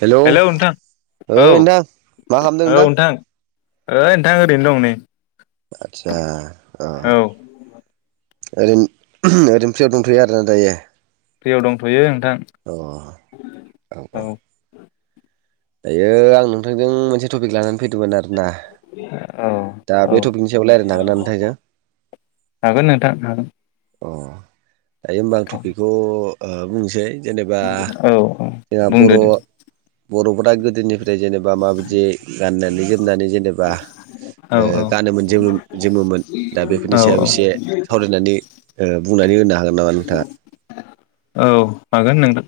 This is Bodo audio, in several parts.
हेलौ औ ओइ नोंथां मा खालामदों नोंथां ओइ नोंथां ओरैनो दं नै आदसा औ अ [unintelligible] फ्रियाव दंथ'यो ओ [inaudible] दायो आं नोंथांजों मोनसे टपिक लाना फैदोमोन आरोना औ दा औ बे टपिकनि सायाव रायलायनो हागोन ना नोंथां जों हागोन नोंथां हागोन अ दायो होमबा आं थपिकखौ [inaudible] औ औ बुंदो दे बर' फोरा गोदोनिफ्राय जेनेबा माबायदि गाननानै जोमनानै जेनेबा औ ओ गानोमोन जोमो-जोमोमोन दा बेफोरनि औ सायाव एसे सावरायनानै बुंनानै होनो हागोन नामा नोंथाङा? औ हागोन नोंथा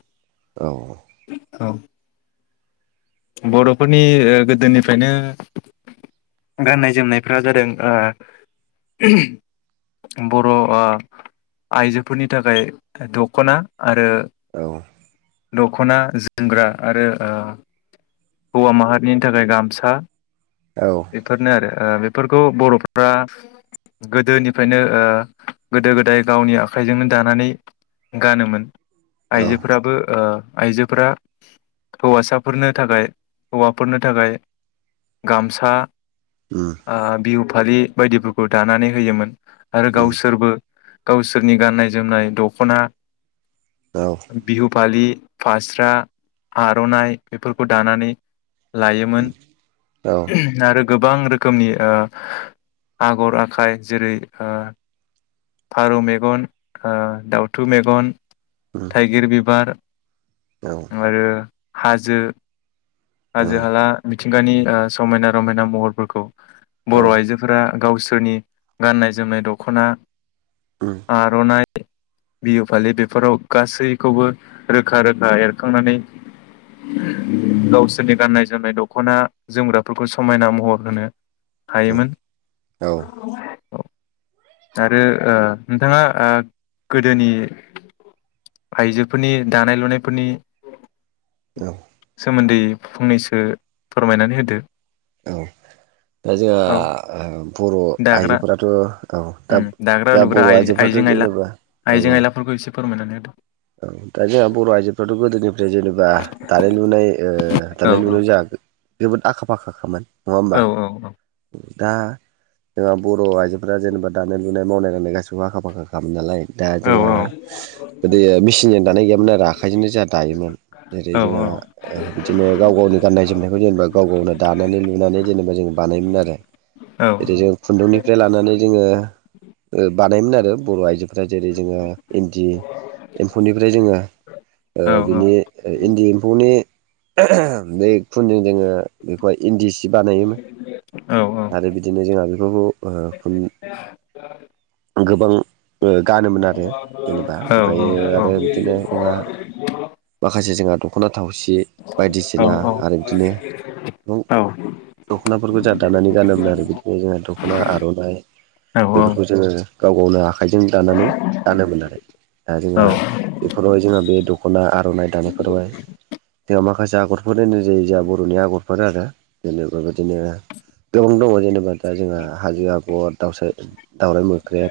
औ औ बर'फोरनि ओ गोदोनिफ्रायनो गाननाय जोमनायफ्रा जादों बर' ओ आइजोफोरनि थाखाय दख'ना आरो औ दख'ना जोमग्रा आरो हौवा माहारिनि थाखाय गामसा औ बेफोरनो आरो बेफोरखौ बर'फ्रा गोदोनिफ्रायनो गोदो गोदाय गावनि आखाइजोंनो दानानै गानोमोन। औ आइजोफोराबो आइजोफोरा हौवासाफोरनि थाखाय हौवाफोरनो थाखाय गामसा उम ओ बिउ फालि बायदिफोरखौ दानानै होयोमोन। आरो उम गावसोरबो गावसोरनि गाननाय जोमनाय दख'ना औ बि फास्रा आर'नाइ बेफोरखौ दानानै लायोमोन औ आरो गोबां रोखोमनि आगर आखाइ जेरै फारौ मेगन दाउथु मेगन उम थाइगिर बि बार औ उम आरो हाजो हाजो औ हाला मिथिंगानि समायना रमायना महरफोरखौ बर' उम आइजोफोरा गावसोर सोरनि गाननाय जोमनाय दख'ना आर'नाय बिहु फालि बेफोराव गासैखौबो रोखा रोखा एरखांनानै गावसोरनि गाननाय जोमनाय दख'ना जोमग्राफोरखौ समायना महर होनो उम हायोमोन औ। आरो ओ नोंथाङा ओ गोदोनि आइजोफोरनि दानाय लुनायफोरनि औ [inaudible] सोमोन्दै फंनैसो फोरमायनानै होदो औ दा जोंहा औ ओ बर' दाग्रा आइजोफोराथ' औ दा उम दाग्रा जा लुग्रा बर' आइजोफ्राथ' आइजें आयला जेनेबा औ आइजें आयलाफोरखौ एसे फोरमायनानै होदो औ दा जोंहा बर' आइजोफ्राथ' गोदोनिफ्राय जेनेबा दानाय लुनाय ओ औ दानाय औ लुनाय जायाखै जोबोद आखा फाखाखामोन नङा होमबा? औ दा जोंहा बर' आइजोफोरा जेनेबा दानाय लुनाय मावनाय दांनाय गासिबो आखा फाखा खामोन नालाय दा औ जोंहा दे मेचिनजों दानाय गैयामोन आरो आखाइजोंनो जोंहा दायोमोन जेरै जोंहा ओ बिदिनो गाव गावनि गाननाय जोमनायखौ जेनेबा गाव गावनो दानानै लुनानै जेनेबा जों बानायोमोन आरो [unintelligible] जों खुन्दुंनि जे लानानै जोङो ओ बानायोमोन आरो बर' आइजोफ्रा जेरै जोङो इन्दि एम्फौनिफ्राय जोङो ओ बिनि ओ इन्दि एम्फौनि ओ ओ बे खुनजों जोङो बेखौहाय इन्दि सि सि बानायोमोन आरो बिदिनो जोंहा बेफोरखौ ओ उम गोबां उम गानोमोन आरो जेनेबा फायो आरो बिदिनो जोंहा माखासे जोंहा दखना थावसि बायदिसिना आरो बिदिनो गोबां दख'नाफोरखौ जाहा दानानै गानोमोन आरो बिदिनो जोंहा दख'ना आर'नाइ बेफोरखौ जोङो गाव गावनो आखाइजों दानानै दानोमोन आरो दा जोंहा बेफोरावहाय जोंहा बे द खना आर'नाइ दानाय फोरावहाय जोंहा मा माखासे आगरफोर होननाय जायो जोंहा बर'नि आगरफोर आरो जेनेबा बेबायदिनो गोबां दङ जेनेबा दा जोंहा हाजो आगर दाउ दावराइ मोख्रेब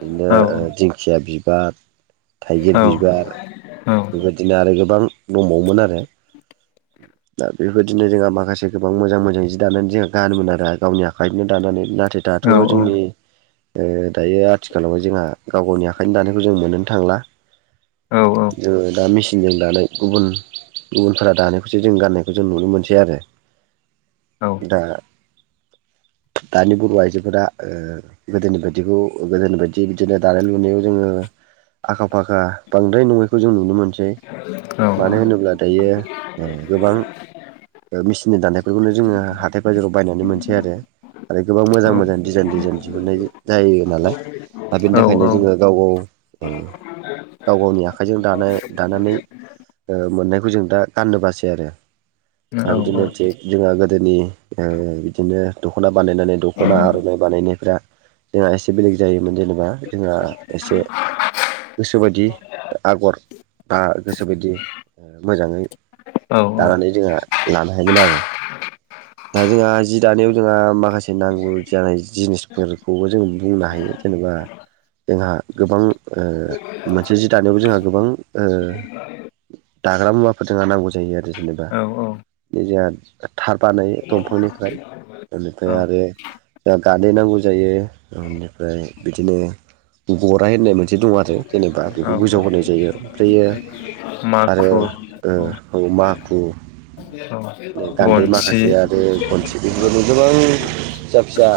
बिदिनो ओ दिंखिया बिब बा थाइगिर बिबार बेबायदिनो आरो गोबां दंबावोमोन आरो दा बेबायदिनो जोंहा माखासे गोबां मोजां मोजां जि दानानै जोंहा गाहानोमोन आरो गावनि आखाइजोंनो दानानै [unintelligible] दाथ' जोंनि ओ दायो आथिखालावह जोंहा गाव गावनि आखाइनि दानायखौ जों मोनो थांला औ दा मेसिन [unintelligible] जों दानाय गुबुन गुबुनफोरा दानायखौसो जों गाननायखौ जों नुनो मोनसै आरो औ दा दानि बर' आइजोफोरा ओ गोदोनि बायदिखौ गोदोनि बायदि बिदिनो दानाय लुनायाव जोङो आखा फाखा बांद्राय नङैखौ जों नुनो मोनो बै मानो होनोब्ला दायो ओ गोबां मेसिननि दाननायफोरखौनो जोङो हाथाय बाजाराव बायनानै मोनसै आरो। आरो गोबां मोजां औ मोजां डिजाइन डिजाइन दिहुननाय जायो नालाय दा बेनि थाखायनो जोङो गाव गाव ओ गाव गावनि आख खायजों दानाय दानानै ओ मोननायखौ जों दा गाननो बासै आरो। दा बिदिनो थिग जोंहा गोदोनि ओ बिदिनो दख'ना बानायनानै दख'ना आर'नाइ बानायनायफ्रा जोंहा एसे बेलेग जायोमोन जेने बा जोंहा एसे गोसोबायदि आगर बा गोसोबायदि मोजाङै दानानै जोंहा लानो हायोमोन आरो। दा जोंहा जि दानायाव जोंहा माखासे नांगौ जानाय जिनिसफोरखौबो जों बुंनो हायो जेनेबा जोंहा गोबां ओ मोनसे जि दानायावबो जोंहा गोबां ओ दाग्रा मुवाफोर जोंहा नांगौ जायो आरो। जेनेबा जोंहा थार बानायो दंफांनिफ्राय बेनिफ्राय आरो ओ गा नै नांगौ जायो बिदिनो गराय बिदि दं आरो जेनेबा बेखौ गोजौआव होनाय जायो ओमफ्रायो आरो माखु औ ओ माखु बिदिनो गान्दै गनसि माखासे आरो गनसि बेदिनो गोबां फिसा फिसा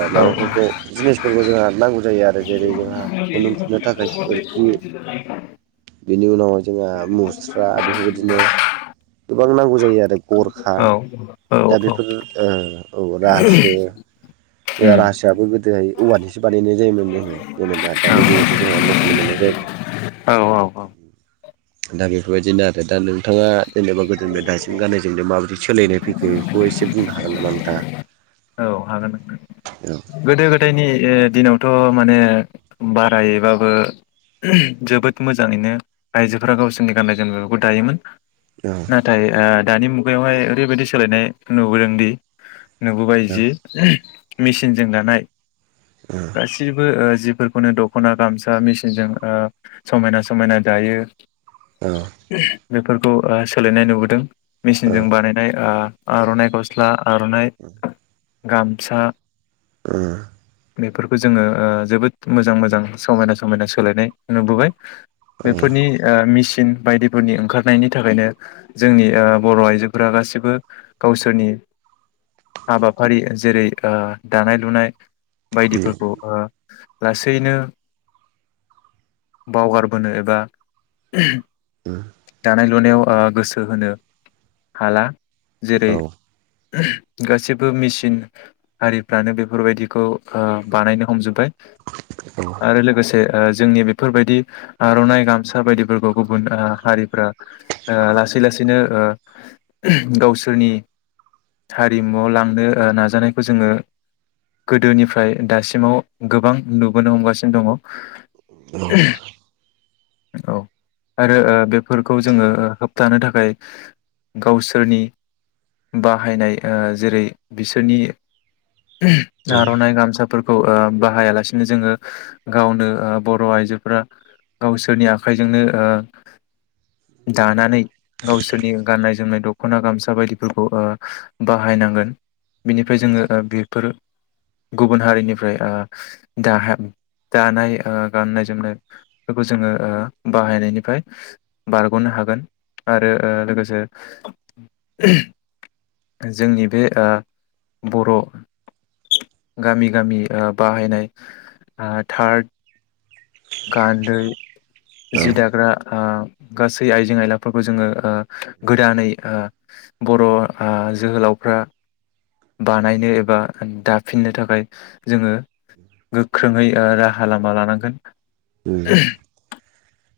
औ औ माबाफोरखौ जिनिसफोरखौ जोंहा नांगौ जायो आरो। जेरै जोंहा आ [unintelligible] बेनि उनावहाय जोंहा मुस्रा बेफोरबायदिनो गोबां नांगौ जायो आरो गरखा औ दा बेफोर ओ औ रासो जोङा रासोयाबो गोदोहाय औवानिसो बानायनाय जायोमोन जोङो जेनेबा दानि जुगावथ' जोंहा लहानि मोननाय जाबाय। दा बेफोरबायदिनो आरो दा नोंथाङा जेनेबा गोदोनिफ्राय दासिम गाननाय जोमनाया माबोरै सोलायनाय फैखो बेखौ एसे बुंनो हागोन नामा नोंथांआ? औ हागोन। गोदो गोदायनि ओ दिनाव थ' माने बारायैबाबो जोबोद मोजाङैनो आइजोफोरा गावसोरनि गाननाय जोमनायफोरखौ दायोमोन। औ नाथाय ओ दानि मुगायावहाय ओरैबायदि सोलायनाय नुबोदोंदि नुबोबाय औ जि [unintelligible] मेचिनजों दानाय औ गासिबो ओ जिफोरखौनो दख'ना गामसा मेसिनजों ओ समायना समायना दायो। औ। बेफोरखौ ओ सोलायनाय नुबोदों। ओ औ मेसिनजों उम बानायनाय ओ आर'नाय गस्ला, आर'नाय गामसा [unintelligible] बेफोरखौ जोङो ओ जोबोद मोजां मोजां समायना समायना सोलायनाय नुबोबाय। औ बेफोरनि ओ मि सिन बायदिफोरनि ओंखारनायनि थाखायनो जोंनि ओ बर' आइजोफोरा गासिबो गावसोरनि हाबाफारि जेरै ओ दानाय लुनाय बायदिफोरखौ ओ लासैनो बावगारबोनो एबा [unintelligible] उम। दानाय लुनायाव ओ गोसो होनो हाला जेरै [unintelligible] गासिबो मेसिन आरिफ्रानो बेफोरबायदिखौ ओ बानायनो हमजोबबाय उम औ आरो लोगोसे ओ जोंनि बेफोरबायदि आर'नाइ गामसा बायदिफोरखौय ओ गुबुन हारिफ्रा लासै लासैनो ओ गावसोरनि हारिमुआव लांनो ओ नाजानायखौ जोङो गोदोनिफ्राय दासिमाव गोबां नुबोनो हमगासिनो दङ [inaudible] औ आरो ओ बेफोरखौ जोङो होबथानो थाखाय गावसोरनि बाहायनाय ओ जेरै बिसोरनि [unintelligible] आर'नाइ गामसाफो खौ ओ बाहायालासिनो जोङो गावनो ओ बर' आइजोफोरा गावसोरनि आखाइजोंनो ओ दानानै गावसोरनि गाननाय-जोमनाय खना गामसा बायदिफोरखौ ओ बाहायनांगोन बिनिफ्राय जोङो ओ बेफोर गुबुन हारिनिफ्राय ओ दा दानाय ओ गाननाय जोमनायफोरखौ जोङो ओ बाहायनायनिफ्राय बारग'नो हागोन आरो ओ लोगोसे [inaudible] जोंनि बे ओ बर' गामि गामि ओ बाहायनाय थार्ड गानदै जि दाग्रा ओ गासै आइजें आयलाफोरखौ जोङो ओ गोदानै ओ बर' ओ जोहोलावफ्रा बानायनो एबा दाफिननो थाखाय जोङो गोख्रोङै ओ राहा लामा लानांगोन ओ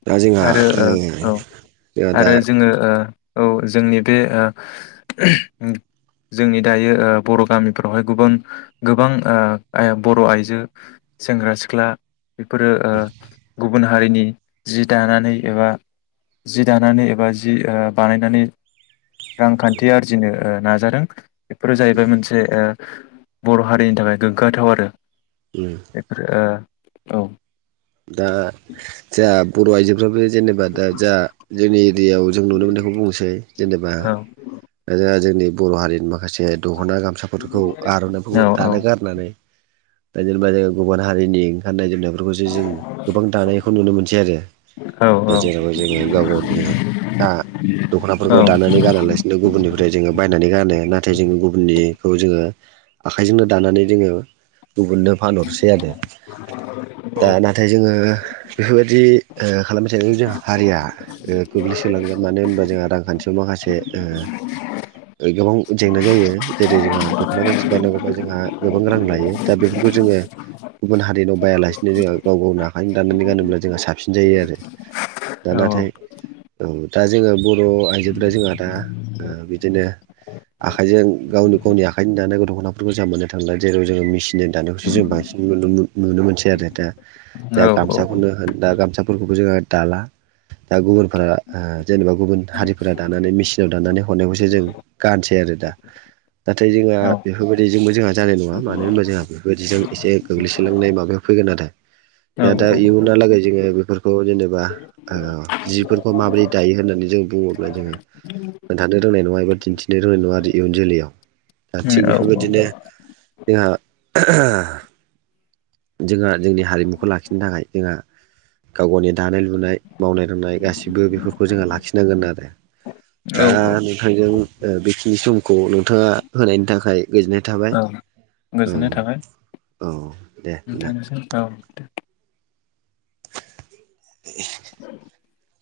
दा जोंहा आरो ओ औ जोंहा दा आरो जोङो ओ औ जोंनि बे ओ जोंनि दायो ओ बर' गामिफ्रावहाय गोबां गोबां ओ बर' आइजो सेंग्रा सिख्ला बेफोरो ओ गुबुन हारिनि जि दानानै एबा जि दानानै एबा जि ओ बानायनानै रांखान्थि आरजिनो ओ नाजादों बेफोरो जाहैबाय मोनसे ओ बर' हारिनि थाखाय गोग्गाथाव आरो उम बेफोरो ओ औ दा जा बर' आइजोफोराबो जेनेबा दा जा जोंनि एरियायाव जों नुनो मोननायखौ बुंनोसै जेनेबा औ जोंहा जोंनि बर हारिनि माखासे दख'ना गामसाफोरखौ आर'नाइफोरखौ औ दानो गारनानै दा जेनेबा जोङो गुबुन हारिनि ओंखारनाय जेनेबा बेफोरखौसो जों गोबां दानायखौ नुनो मोनसै आरो दा औ औ जेरावहाय जोङो गाव गावनि दख'नाफोरखौ दानानै गानालासिनो गुबुननिफ्राय जोङो बायनानै गानो नाथाय जोङो गुबुननिखौ जोङो आखाइजोंनो दानानै जोङो गुबुननो फानहरसै आरो दाना नाथाय जोङो बेफोरबायदि खालामबाय थ जोंहा हारिया गोग्लैसोलांगोन मानो होनोबा जोंहा रांखान्थियाव माखासे ओ गोबां जेंना जायो जेरै जोंहा दख'ना गांसे बायनांगौबा जोंहा गोबां रां लायो दा बेफोरखौ जोङो गुबुन हारिनाव बायालासिनो जोंहा गावनो आखायदों दाननानै गानोब्ला जोंहा साबसिन जायो आरो। औ ओं दा जोङो बर' आइजोफ्रा जोंहा दा ओ बिदिनो आखाइजों गावनो गावनि आखाइजों दानाय गद दख'नाफोरखौ जा मोननो थांला जेराव जोङो मेसिनजों दानायखौसो जों बांसिन नुनोमुन नुनो मोनसै आरो दा। दा गामसाखौनो होन दा गामसाफोरखौबो जोंहा दाला। दा गुबुनफोरा ओ जेनेबा गुबुन हारिफोरा दानानै मेसिनाव दानानै हरनायखौसो जों गानसै आरो दा। नाथाय जोंहा बेफोरबायदि जोंबो जोंहा जानाय नङा मानो होनबा जोंहा बेफोरदिजों एसे गोग्लैसोलांनाय माबायाव फैगोन आरो। दा दा इयुनालागै जोङो फोरखौ जेनेबा ओ जिफोरखौ माबोरै दायो होननानै जों बुङोब्ला जोङो खोन्थानो रोंनाय नङा एबा दिन्थिनो रोंनाय नङा आरो इयुन जोलैयाव ओ दा थिग औ बेफोरबायदिनो जोंहा जोंहा जोंनि हारिमुखौ लाखिनो थाखाय जोंहा गाव गावनि दानाय लुनाय, मावनाय दांनाय गासिबो बेफोरखौ जोंहा लाखिनांगोन आरो औ दा नोंथांजों ओ बेखिनि सुम खौ नोंथाङा होनायनि थाखाय गोजोननाय थाबाय औ औ औ औ नोंथां निसिम औ नोंथां [inaudible]